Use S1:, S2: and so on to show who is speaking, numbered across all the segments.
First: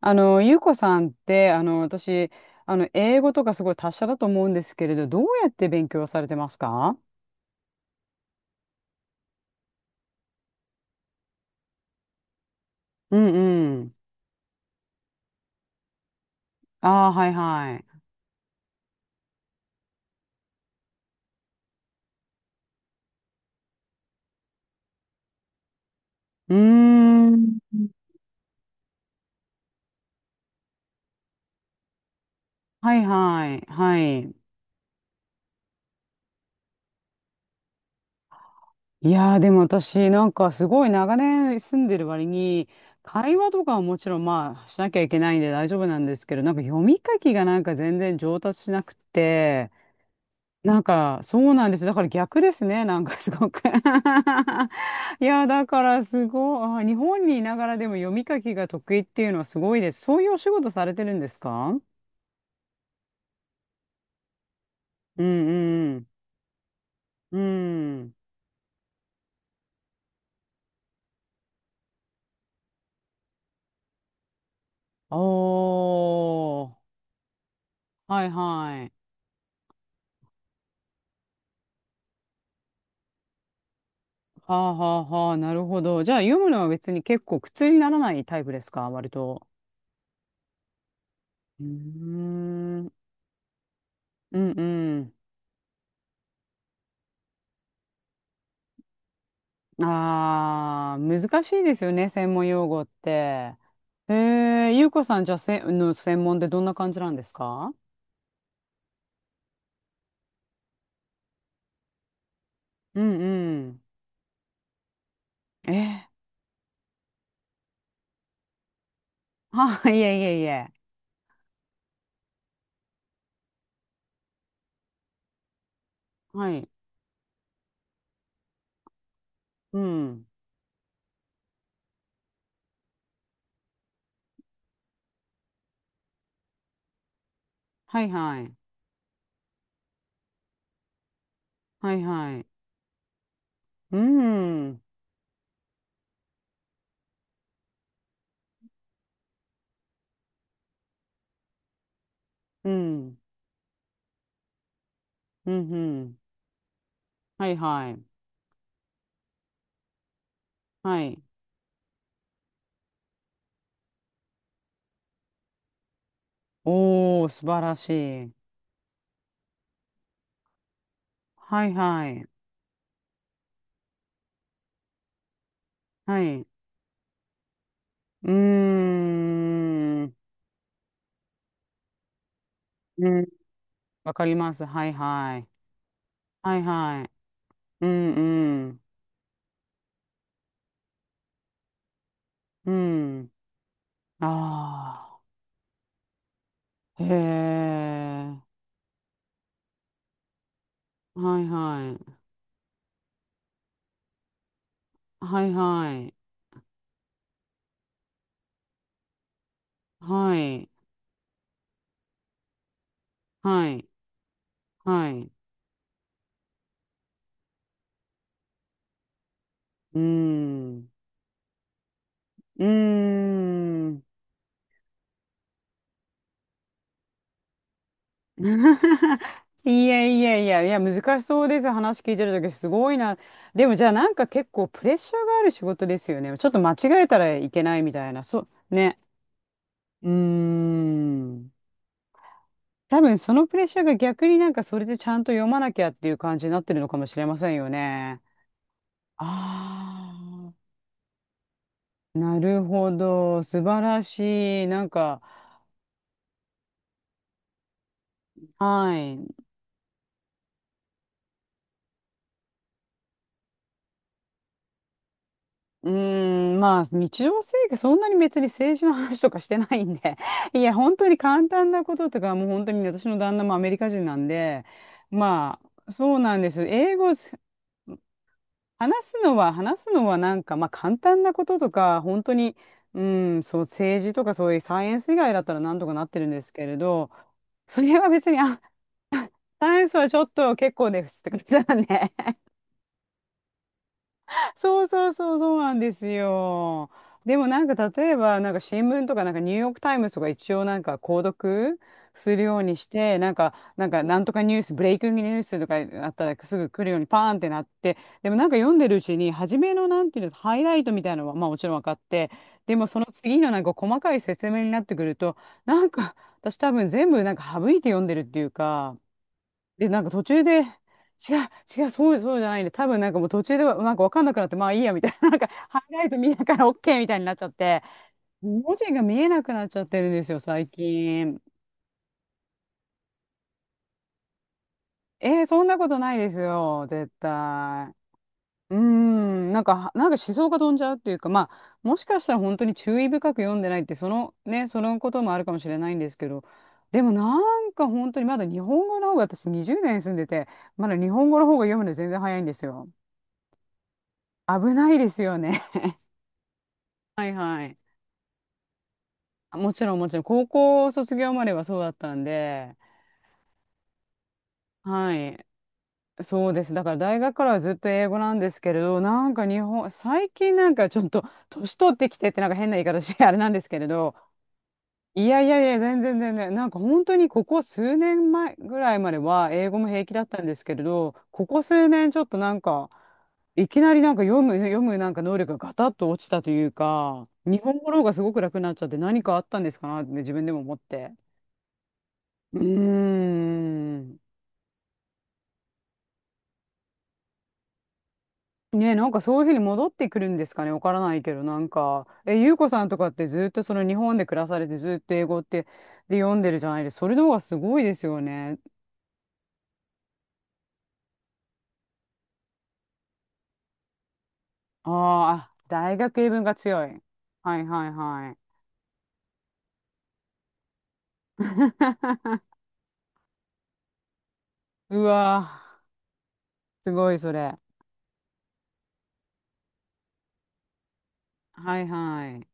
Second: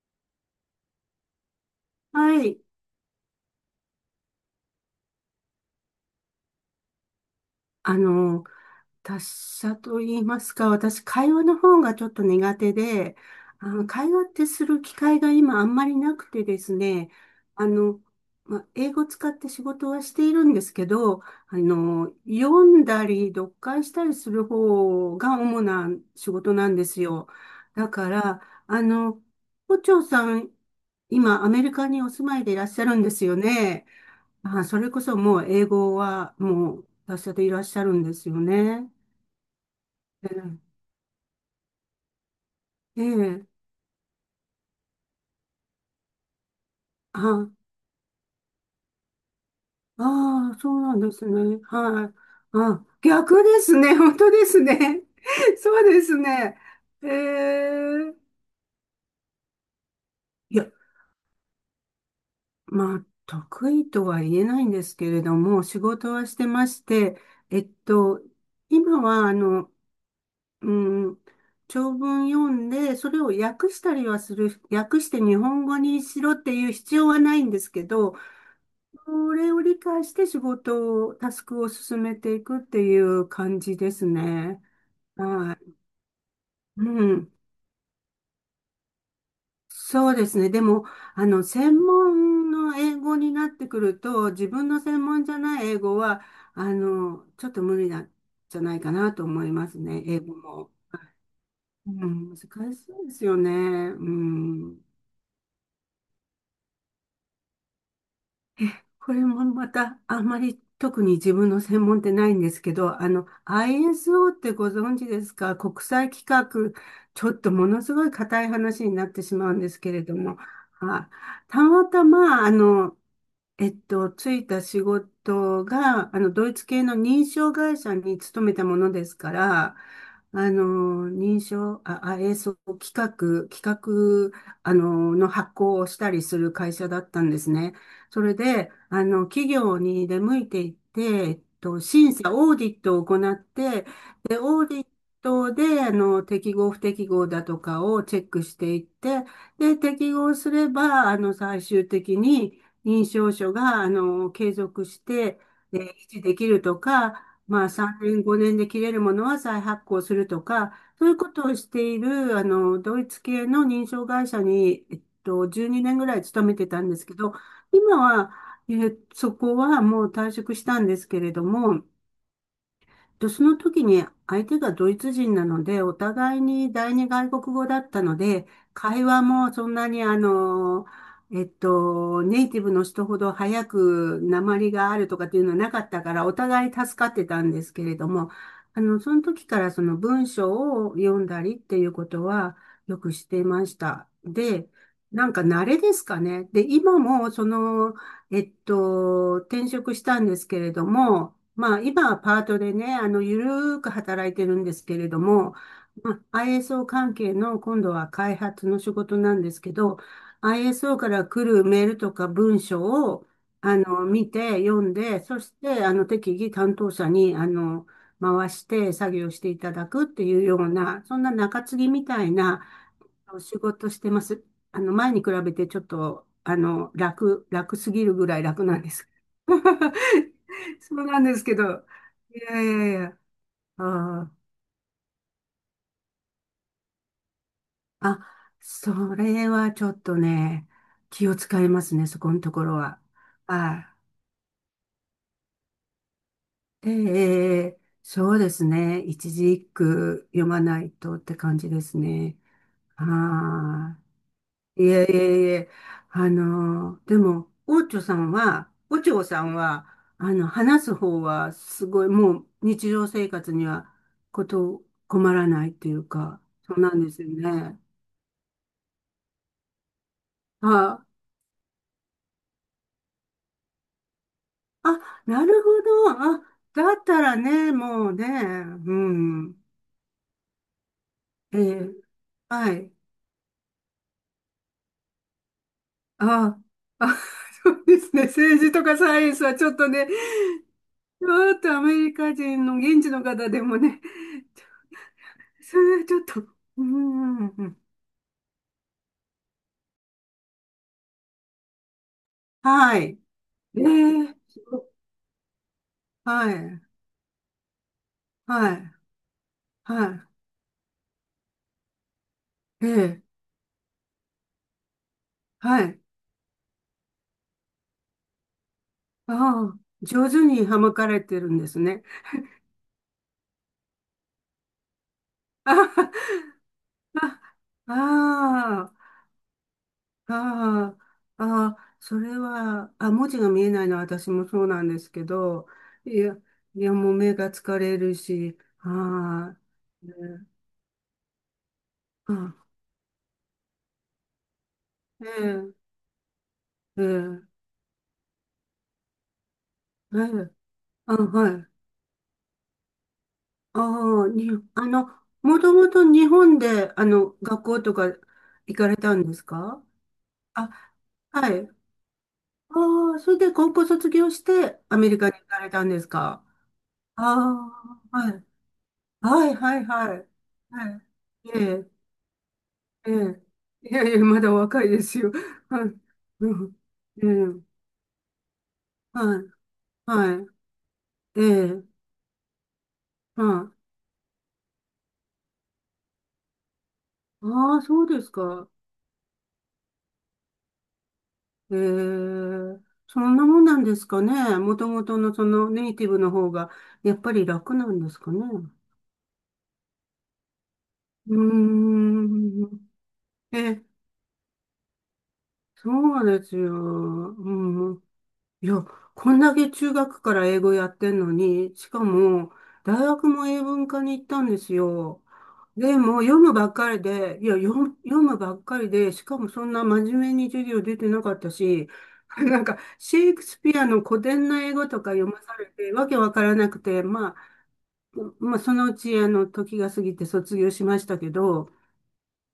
S1: ゆうこさんって、私、
S2: はい。
S1: 英語とかすごい達者だと思うんですけれど、どうやって勉強されてますか？
S2: あの、達者と言いますか、私、会話の方がちょっと苦手で、
S1: うんうん。
S2: 会話ってする機会が今あんまりなくてです
S1: あ
S2: ね、
S1: あ、はい
S2: あ
S1: は
S2: の、
S1: い。
S2: まあ、英語使って仕事はしているんですけど、読んだり読解したりする方が主な仕事
S1: うー
S2: なんですよ。
S1: ん。
S2: だから、胡蝶さん、今、アメリカにお住まいでいらっしゃる
S1: は
S2: ん
S1: い
S2: ですよ
S1: はい。
S2: ね。
S1: はい。
S2: あ、それこそもう英語はもう達者でいらっしゃるんですよね。
S1: いやー、でも私、なんかす
S2: え
S1: ごい長年住んでる割に、
S2: え、
S1: 会
S2: え
S1: 話
S2: え
S1: とかはもちろんまあしなきゃいけないんで大丈夫なんですけど、なんか読み書きが
S2: あ、
S1: なんか全然上達しなくて、
S2: ああ、そ
S1: な
S2: う
S1: ん
S2: なんで
S1: か、
S2: す
S1: そう
S2: ね。
S1: なんです。だか
S2: は
S1: ら
S2: い。
S1: 逆ですね。
S2: あ、
S1: なんか す
S2: 逆
S1: ご
S2: で
S1: く
S2: す ね。本当ですね。
S1: いや、だ
S2: そ
S1: か
S2: うで
S1: ら
S2: す
S1: す
S2: ね。
S1: ごい。あ、日
S2: え
S1: 本にいながらでも読
S2: え、
S1: み書きが得意っていうのはすごいです。そういうお仕
S2: いや、
S1: 事されてるんですか？
S2: まあ、得意とは言えないんですけ
S1: う
S2: れど
S1: ん
S2: も、仕
S1: うん。
S2: 事はしてまして、
S1: う
S2: えっ
S1: ん。
S2: と、今は、うん、長文読んで、それを訳したりはする、訳し
S1: お
S2: て日本語にしろっていう
S1: ー。
S2: 必要はないんですけど、
S1: はいはい。
S2: それを理解して仕事を、タスクを進めていくっていう感じです
S1: は
S2: ね。
S1: あはあはあ。な
S2: は
S1: る
S2: い。
S1: ほど。じゃあ読むのは
S2: う
S1: 別に結
S2: ん。
S1: 構苦痛にならないタイプですか、割と？
S2: そうですね。でも、
S1: う
S2: 専門の
S1: ーん。
S2: 英語になってくると、
S1: う
S2: 自
S1: んう
S2: 分の専
S1: ん。
S2: 門じゃない英語は、ちょっと無理なんじゃないかなと思いますね。英語も。
S1: ああ、難しいです
S2: う
S1: よね、
S2: ん、
S1: 専
S2: 難
S1: 門
S2: し
S1: 用語っ
S2: いですよね。
S1: て。
S2: う
S1: え
S2: ん。
S1: ゆうこさん、じゃあ、の専門でどんな感じなんですか？
S2: これもまた、あんまり特に自分の専門ってないんですけど、
S1: うんうん。
S2: ISO ってご存知ですか？
S1: え
S2: 国際規格、ちょっとものすごい硬い話になってしまう
S1: ー、
S2: んです
S1: は、
S2: け
S1: い
S2: れ
S1: え
S2: ど
S1: い
S2: も、
S1: えいえ。
S2: はい、たまたま、ついた仕事が、ドイ
S1: は
S2: ツ
S1: い。
S2: 系の認証会社に勤めたものですから、
S1: うん。
S2: あの、認証、あ、あ、えーそう、企画、企画、あの、の発行をしたりする会社だったんですね。
S1: はい
S2: それ
S1: はい。
S2: で、企業に出向いていって、
S1: はい
S2: 審査、
S1: はい。
S2: オーディットを行って、
S1: う
S2: で、オーデ
S1: ん。
S2: ィットで、適合不適合だとかをチェックしていって、で、適合すれば、最終的に、
S1: う
S2: 認
S1: ん。
S2: 証書が、継続して、
S1: うんう
S2: 維
S1: ん。
S2: 持できるとか、
S1: はい
S2: まあ、
S1: は
S2: 3
S1: い。
S2: 年、5年で切れるものは再発行するとか、
S1: は
S2: そういう
S1: い。
S2: ことをしている、ドイツ系の認証会社に、12年ぐらい勤めてたんですけ
S1: おー、
S2: ど、
S1: 素晴らし
S2: 今
S1: い。
S2: は、そこはもう退職したんですけれど
S1: はい
S2: も、
S1: はい。
S2: で、その時に相手がドイツ人なので、お
S1: は
S2: 互
S1: い。
S2: い
S1: う
S2: に第二外国語だったの
S1: ー
S2: で、会話もそんなに
S1: ん。
S2: あの、えっと、ネイティブの人
S1: う
S2: ほ
S1: ん。
S2: ど早
S1: わ
S2: く
S1: かりま
S2: 訛
S1: す。
S2: り
S1: は
S2: が
S1: い
S2: あるとかって
S1: は
S2: いう
S1: い。
S2: のはなかったから、お
S1: はい
S2: 互い助
S1: は
S2: か
S1: い。
S2: ってたんですけ
S1: う
S2: れども、
S1: んうん。
S2: その時からその文章を読んだりっていうことは
S1: う
S2: よくし
S1: ん。
S2: ていました。で、
S1: あ
S2: なんか慣れですかね。で、今
S1: あ。へ
S2: もその、
S1: え。
S2: 転職したんですけれども、
S1: はい
S2: まあ、
S1: は
S2: 今
S1: い。
S2: はパートでね、ゆるーく働いてるんですけれど
S1: はい
S2: も、
S1: は
S2: ま
S1: い。
S2: あ、ISO 関係の今度は開発の仕事なんですけど、
S1: はい。
S2: ISO から来るメールとか文章を、
S1: はい。
S2: 見て、読ん
S1: は
S2: で、
S1: い。
S2: そして、適宜担当者に、回して作業していただ
S1: うー
S2: くっていうよう
S1: ん。
S2: な、そんな中継ぎみたい
S1: うー
S2: な、お仕事し
S1: ん。
S2: てます。前に比べてちょっと、楽すぎるぐらい楽なんです。
S1: い やいやいや、いや、
S2: そうな
S1: 難し
S2: んで
S1: そ
S2: す
S1: う
S2: け
S1: です。
S2: ど。
S1: 話聞いて
S2: い
S1: るとき、
S2: やい
S1: す
S2: や
S1: ご
S2: い
S1: いな。
S2: や。
S1: でもじゃあなんか
S2: あー、
S1: 結構プレッシャーがある仕事ですよね。ちょっと間違えたらいけないみたいな。
S2: あ、
S1: そう、
S2: そ
S1: ね。
S2: れはちょっ
S1: うー
S2: とね、気を
S1: ん。
S2: 使いますね、そこのところ
S1: 多
S2: は。
S1: 分そのプレッシャーが
S2: あ
S1: 逆になんかそれでちゃんと読まなきゃっていう感じになってるの
S2: ー、え
S1: かもしれません
S2: ええ
S1: よ
S2: え
S1: ね。
S2: そうですね。一字一句読
S1: あ
S2: まないとって感じです
S1: あ、
S2: ね。
S1: なるほど。素晴
S2: ああ。
S1: らしい。な
S2: い
S1: ん
S2: えい
S1: か、
S2: えいえ、でも、
S1: は
S2: オチョ
S1: い。
S2: さんは、話す方は、すごい、もう、日常生活には、困らないって
S1: う
S2: いうか、
S1: ーん、
S2: そう
S1: まあ、
S2: なんです
S1: 日
S2: よ
S1: 常生活、
S2: ね。
S1: そんなに別に政治の話とかしてないんで、いや、本
S2: あ、
S1: 当に簡単なこととか、もう本当にね私の旦那もアメリカ人なんで、
S2: あ、な
S1: ま
S2: るほ
S1: あ、
S2: ど。
S1: そうな
S2: あ、
S1: んです。
S2: だ
S1: 英
S2: っ
S1: 語、
S2: たらね、もうね、う
S1: 話すのは、
S2: ん。
S1: 話すのはなんか、まあ、簡単なこと
S2: え
S1: と
S2: え、
S1: か、本当に、
S2: はい。
S1: うん、そう、政治とかそういうサイエンス以外だったらなんとかなってるんです
S2: あ、
S1: けれど、
S2: あ、そ
S1: そ
S2: う
S1: れ
S2: で
S1: は
S2: すね。
S1: 別に、あ、
S2: 政治とかサイエンスはちょっ
S1: 酸
S2: と
S1: 素
S2: ね、
S1: はちょっと結構ですっ
S2: ち
S1: て感じ
S2: ょっと
S1: だ
S2: アメ
S1: ね。
S2: リカ人の現地の方でもね、
S1: そうそうそうそうな
S2: そ
S1: んで
S2: れは
S1: す
S2: ちょっと、う
S1: よ。で
S2: ん、う
S1: も
S2: ん
S1: な
S2: う
S1: ん
S2: ん
S1: か例えばなんか新聞とかなんかニューヨークタイムズとか一応なんか購読するようにし
S2: は
S1: て
S2: い。
S1: なんか
S2: え
S1: なんかなんと
S2: え
S1: かニュ
S2: す
S1: ース
S2: ご
S1: ブ
S2: い
S1: レイキングニュースとかあったら
S2: は
S1: すぐ
S2: い、
S1: 来るようにパーンってなって、でもなんか読
S2: は
S1: んで
S2: い、
S1: るうちに初めのなんていう
S2: は
S1: のハイライトみたいなのはまあもちろん分かって、でも
S2: い、
S1: その
S2: ええ
S1: 次のなんか細かい説明になってくると、な
S2: は
S1: ん
S2: い。
S1: か私多分全部なんか省いて読んでるっていうか。
S2: ああ、
S1: で、なんか途
S2: 上
S1: 中
S2: 手
S1: で、
S2: に
S1: 違
S2: はまかれてるんです
S1: う、違う、
S2: ね。
S1: そうじゃないんで、多分なんかもう途中ではなんかわかんなくなって、まあいいや、みたいな、なんかハイライト
S2: あ
S1: 見ながら OK みたいになっちゃって、
S2: あ、
S1: 文字が見えなくなっちゃってるんですよ、最
S2: あ
S1: 近。
S2: あ、ああ、それは、あ、文字が見えないのは私もそうなんですけ
S1: えー、そん
S2: ど、
S1: なことな
S2: い
S1: いで
S2: や、
S1: す
S2: い
S1: よ、
S2: や、も
S1: 絶
S2: う目が疲
S1: 対。
S2: れるし、
S1: うーん、
S2: ああ、
S1: なんか思
S2: ね
S1: 想が飛んじゃうっていうか、まあ、もしかしたら
S2: あ
S1: 本当
S2: あ
S1: に注意深く読んでないって、そのね、そのこともあるか
S2: え
S1: もし
S2: え
S1: れないんですけど、でもな
S2: ええ
S1: んか本当にまだ日本語の方が私20年住ん
S2: え
S1: でて、
S2: え
S1: まだ日
S2: あ、
S1: 本語の
S2: は
S1: 方が
S2: い。
S1: 読むの全然早いんですよ。
S2: ああ、に、
S1: 危
S2: あ
S1: ない
S2: の、
S1: ですよ
S2: も
S1: ね。
S2: とも と日本で、
S1: はい
S2: 学
S1: はい。
S2: 校とか行かれたんです
S1: も
S2: か？
S1: ちろんもちろん、高
S2: あ、
S1: 校卒業まで
S2: は
S1: は
S2: い。
S1: そうだったんで、
S2: ああ、それで高校卒業して、アメ
S1: は
S2: リカに行
S1: い。
S2: かれたんですか？
S1: そうです。だから大
S2: あ
S1: 学からはずっと英
S2: あ、
S1: 語
S2: は
S1: なん
S2: い。
S1: ですけれど、なんか
S2: はい、
S1: 日
S2: はい、
S1: 本、
S2: はい。
S1: 最近なんか
S2: は
S1: ちょっと
S2: い。え
S1: 年
S2: え、
S1: 取ってきてってなんか変な言い方
S2: え
S1: して あれ
S2: え。
S1: なんですけれ
S2: いやい
S1: ど、
S2: や、まだお若いです
S1: い
S2: よ。
S1: やいやいや、
S2: はい。
S1: 全然全然。
S2: う
S1: なん
S2: ん
S1: か本当
S2: え
S1: にここ
S2: え、
S1: 数年前ぐらいまで
S2: は
S1: は
S2: い、
S1: 英語も平気だった
S2: は
S1: ん
S2: い。
S1: ですけれど、
S2: え
S1: ここ
S2: え、
S1: 数年ちょっとなんか、い
S2: は
S1: きなりなんか読むなんか能力がガタッと落ちたというか、
S2: い。
S1: 日
S2: あ
S1: 本
S2: あ、
S1: 語の
S2: そ
S1: 方
S2: う
S1: がす
S2: です
S1: ごく楽に
S2: か。
S1: なっちゃって何かあったんですかなってね自分でも思って。
S2: え
S1: うー
S2: え、そんなもんなんです
S1: ん。
S2: かね。もともとのそのネイティブの方が、やっぱり楽なんですかね。
S1: ねえ、なんかそういうふうに戻ってくるんですかね、わからないけ
S2: うー
S1: ど、なんか、ゆうこさん
S2: ん。
S1: とかってずっとそ
S2: え、
S1: の日本で暮らされてずっと英語ってで
S2: そう
S1: 読ん
S2: で
S1: で
S2: す
S1: るじゃ
S2: よ。
S1: ないですか。それの方がすごい
S2: う
S1: で
S2: ん。
S1: すよね。
S2: いや、こんだけ中学から英語やってんのに、しかも、大学も英文科に行ったんです
S1: あー
S2: よ。
S1: あ、あ、大
S2: で
S1: 学
S2: も、
S1: 英文が強い。はいはい
S2: 読
S1: は
S2: む
S1: い。
S2: ばっかりで、しかもそんな真面目に授業出てなかったし、なんか、シェイクスピアの古典な英語と
S1: う
S2: か読
S1: わ
S2: まされ
S1: ー、
S2: て、わけわからなく
S1: す
S2: て、
S1: ごいそれ。
S2: まあ、そのうち、時が過ぎて卒業しましたけど、
S1: はいはい。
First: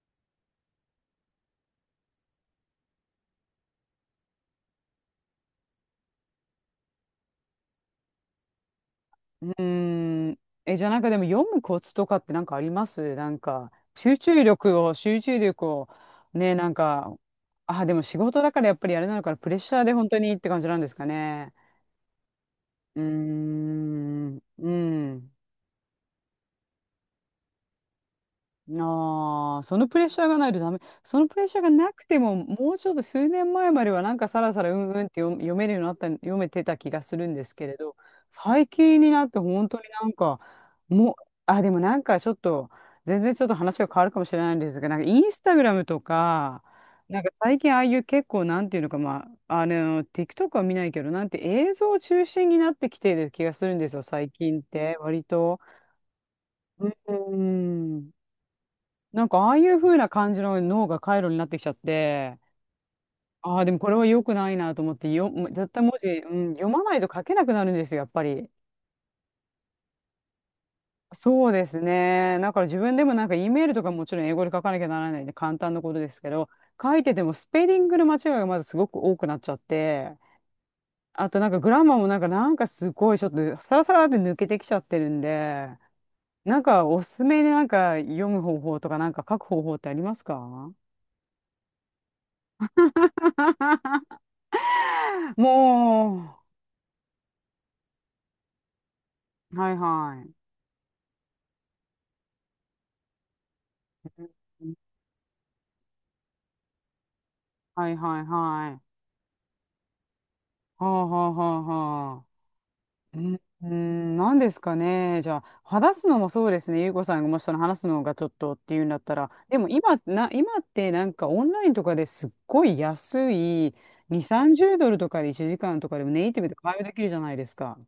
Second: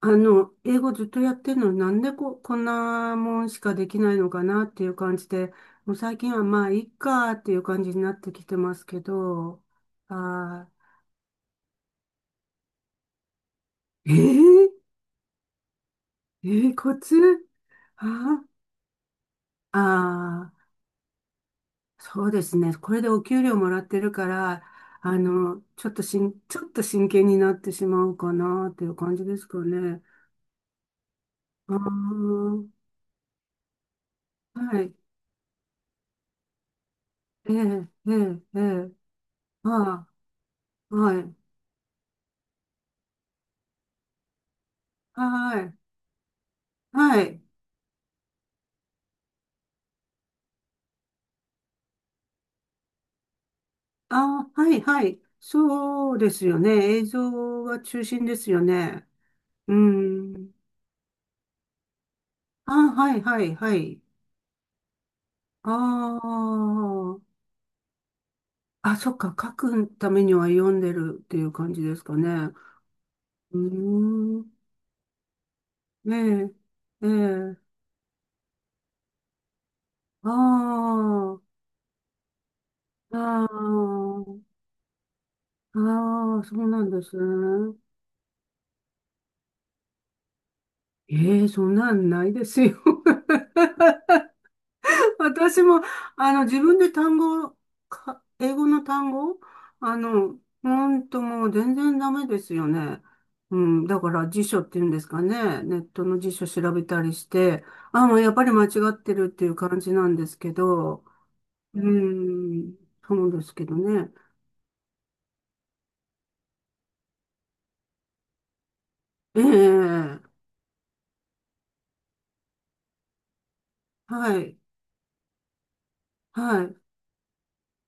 S2: 英語ずっとやってるのになんでこ、こんなもんしかできないのかなっていう感じで、もう最近はまあ、いっかっていう感じになってきてますけ
S1: う
S2: ど、
S1: ーん。
S2: あ
S1: え、じゃあなんかでも読むコツとかってなんかありますなんか、
S2: ー、え
S1: 集中
S2: ー、
S1: 力を、集中力を、ね、なん
S2: コ
S1: か、
S2: ツ
S1: あ、でも
S2: あ
S1: 仕事
S2: ー
S1: だからやっぱりあれなのかな、プレッシャーで本当にって
S2: あ
S1: 感じなんですかね。
S2: ー、そうですね。こ
S1: うー
S2: れでお給料もらってるか
S1: ん、
S2: ら、
S1: うん。
S2: ちょっと真剣になってしまうかなっていう感じです
S1: あ
S2: か
S1: あ、そのプ
S2: ね。
S1: レッシャーがないとダメ。そのプレッシャーが
S2: あ
S1: なくても、
S2: ー
S1: もうちょっと数年前まではなんかさらさらう
S2: は
S1: ん
S2: い。
S1: うんって読めるようになった、読めてた気がするんで
S2: え
S1: す
S2: え
S1: けれど、
S2: えええ
S1: 最
S2: え
S1: 近になって本当にな
S2: あ
S1: んか、
S2: あ、
S1: もう、
S2: はい。
S1: あ、でもなんかちょっと、全然ちょっと話が変わるかもしれないんですが、なんかインスタ
S2: は
S1: グラ
S2: い。
S1: ムとか、な
S2: は
S1: んか
S2: い。
S1: 最近ああいう結構なんていうのか、まあ、TikTok は見ないけど、なんて映像中心になってきてる気がするんですよ、最
S2: あ、
S1: 近っ
S2: はい、
S1: て、
S2: はい。
S1: 割と。
S2: そうですよね。映
S1: う
S2: 像が中
S1: ん。
S2: 心ですよね。
S1: なんかああい
S2: う
S1: う風な感じ
S2: ん。
S1: の脳が回路になってきちゃって、
S2: あ、はい、はい、
S1: ああ、で
S2: は
S1: もこれ
S2: い。
S1: は良くないなと思って、絶
S2: あ
S1: 対文字、うん、読まないと書け
S2: あ。
S1: なくなるんですよ、やっぱり。
S2: あ、そっか。書くためには読んでるってい
S1: そう
S2: う
S1: で
S2: 感
S1: す
S2: じですか
S1: ね。だ
S2: ね。
S1: から自分でもなんか E
S2: う
S1: メールとかもちろん英
S2: ー
S1: 語
S2: ん。
S1: で書かなきゃならないんで簡単なことですけど、
S2: ね
S1: 書い
S2: ええ。
S1: ててもスペ
S2: え
S1: リングの間違いがまずすごく多くなっちゃって、
S2: あ
S1: あとなん
S2: あ。
S1: かグラマーもなんかすごいちょっ
S2: あ
S1: とサラサラって抜け
S2: あ。
S1: てきちゃってるんで、
S2: ああ、そ
S1: なん
S2: うな
S1: か
S2: んで
S1: おす
S2: す
S1: すめでなん
S2: ね。
S1: か読む方法とかなんか書く方法ってありますか？
S2: ええ、そんなんないですよ。私も、
S1: も
S2: あ
S1: う。
S2: の、自分で単語を、か英語の単語、
S1: はいはい。
S2: ほんともう全然ダメですよね。うん、だから辞書
S1: う
S2: っ
S1: ん、
S2: ていうんですかね。ネットの辞書調べたりして、
S1: はい
S2: あ、も
S1: は
S2: う
S1: い
S2: やっぱり間違
S1: はい。
S2: ってるっていう感じなんですけ
S1: は
S2: ど、
S1: あはあはあ
S2: う
S1: はあ。
S2: ん、
S1: う
S2: そう
S1: ん
S2: ですけ
S1: う
S2: どね。
S1: ん、何ですかね。じゃあ、話すのもそうですね。ゆうこさんがもしその話すのがちょっとっていうんだったら、
S2: え
S1: でも今、
S2: え、
S1: 今ってなんかオンラインとかですっごい安い2、
S2: はい、
S1: 30ドルとかで1時間とかでもネイティブで
S2: はい。
S1: 会話できるじゃないですか。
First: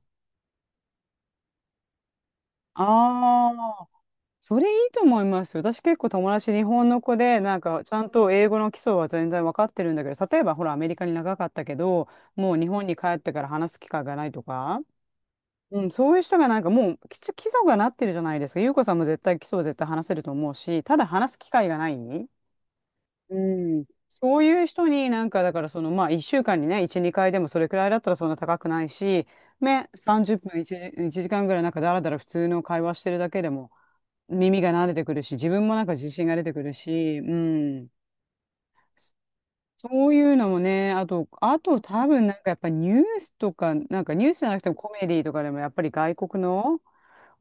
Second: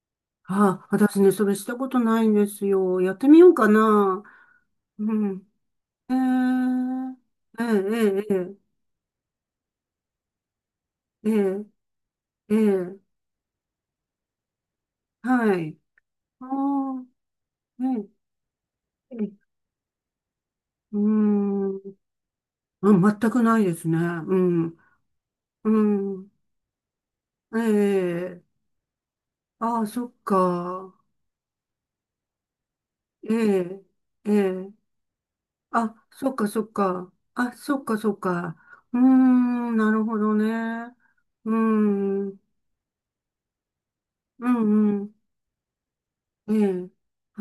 S2: あ、私ね、それしたことないんですよ。やってみよ
S1: あ、
S2: うかな。
S1: それいいと
S2: う
S1: 思い
S2: ん。
S1: ます。私結構
S2: え
S1: 友達日
S2: え
S1: 本の子で、なん
S2: え
S1: かちゃん
S2: え、
S1: と
S2: え
S1: 英語の
S2: え、
S1: 基礎は全然わかってるんだけど、例えばほらアメリカに
S2: ええ、
S1: 長かったけど、も
S2: えええ
S1: う日本に帰
S2: え、
S1: ってから話す機会がないとか、
S2: はい。
S1: うん、そういう人
S2: あ
S1: がなんかもう
S2: あ、
S1: 基礎が
S2: え
S1: なって
S2: え、
S1: るじゃないですか。優子さんも
S2: え
S1: 絶対基
S2: え
S1: 礎を絶対話せると思うし、た
S2: うー
S1: だ話す機会がない。
S2: ん。あ、全
S1: う
S2: くないで
S1: ん。
S2: すね。う
S1: そういう
S2: ん。
S1: 人になんかだから
S2: う
S1: そのまあ
S2: ん。
S1: 1週間にね、1、2回でもそ
S2: え
S1: れくらいだったらそんな
S2: え、
S1: 高くないし、
S2: ああ、
S1: ね、
S2: そっ
S1: 30分1、
S2: か。
S1: 一時間ぐらいなんかだらだら普通の会話してるだ
S2: え
S1: けでも。
S2: え、え
S1: 耳が
S2: え、
S1: 慣れてくるし、自分もなんか
S2: あ、
S1: 自信
S2: そっ
S1: が出
S2: か、
S1: て
S2: そ
S1: く
S2: っ
S1: る
S2: か。
S1: し、う
S2: あ、そっ
S1: ん。
S2: か、そっか。うーん、なる
S1: そう
S2: ほ
S1: い
S2: ど
S1: うのもね、
S2: ね。
S1: あと、
S2: うー
S1: あと多分な
S2: ん、
S1: んかやっぱニュースとか、なんかニュースじ
S2: う
S1: ゃなくてもコ
S2: ん、う
S1: メ
S2: ん。
S1: ディとかでもやっぱり外国
S2: え
S1: の
S2: え、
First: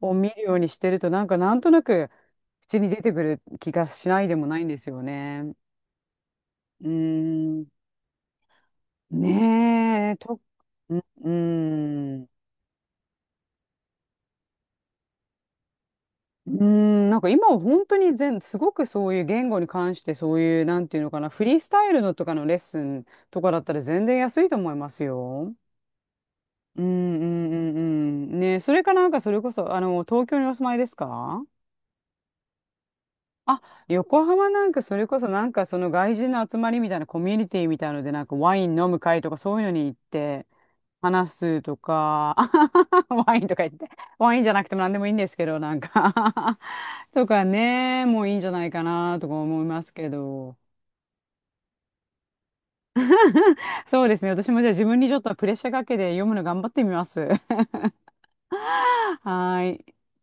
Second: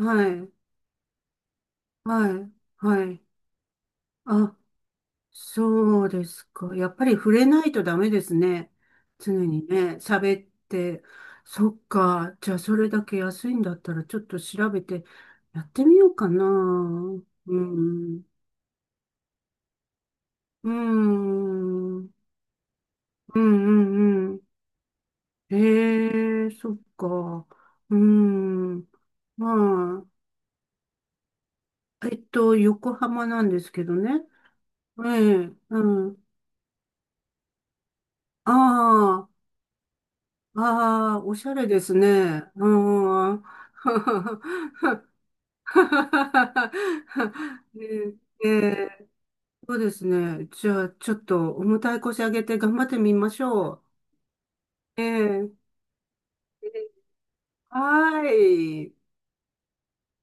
S1: を見る
S2: い、
S1: ようにしてると、なんかなんとなく
S2: はい、
S1: 口に出
S2: は
S1: てく
S2: い。
S1: る気がしないでも
S2: あ、
S1: ないんですよね。
S2: そうですか。
S1: う
S2: やっぱり触れな
S1: ん。
S2: いとダメですね。常にね、
S1: ねえ、
S2: 喋っ
S1: う
S2: て。
S1: ん。
S2: そっ
S1: うん、
S2: か。じゃあ、それだけ安いんだったら、ちょっと調べてやってみようかな。う
S1: うーん、
S2: ん。
S1: なんか今は
S2: う
S1: 本当に
S2: ん。
S1: すごくそういう言語に関してそういう、
S2: う
S1: なんていうのかな、フリースタイル
S2: ん
S1: のとかのレッスン
S2: う
S1: とかだったら全然
S2: んうん。
S1: 安いと思いますよ。
S2: へえ、そっ
S1: うんう
S2: か。
S1: んう
S2: う
S1: んうん。ね、それ
S2: ん。
S1: かなんかそれこそ、
S2: ま
S1: 東京にお住まいですか？
S2: あ、横浜なんで
S1: あ、
S2: すけどね。
S1: 横浜なんかそれこそ
S2: え
S1: な
S2: え、
S1: んかその
S2: う
S1: 外
S2: ん。
S1: 人の集まりみたいなコミュニティみたいのでなんか
S2: あ
S1: ワイン飲む会とか
S2: あ。
S1: そういうのに行って
S2: ああ、
S1: 話
S2: おしゃ
S1: す
S2: れ
S1: と
S2: です
S1: か、
S2: ね。う
S1: ワイ
S2: ん。
S1: ンとか言って、ワインじゃなくても何でもいいんですけど、なんか とか
S2: ね
S1: ね、もういいんじ
S2: ええ
S1: ゃないか
S2: え
S1: なとか思い
S2: そう
S1: ま
S2: で
S1: す
S2: す
S1: け
S2: ね。
S1: ど。
S2: じゃあ、ちょっと重たい腰上げて頑張ってみましょ
S1: そうですね、私もじゃあ自分
S2: う。
S1: にちょっとプレッシャ
S2: ええ
S1: ーかけて読むの頑張
S2: え
S1: ってみ
S2: え
S1: ます。は
S2: はーい。
S1: ーい。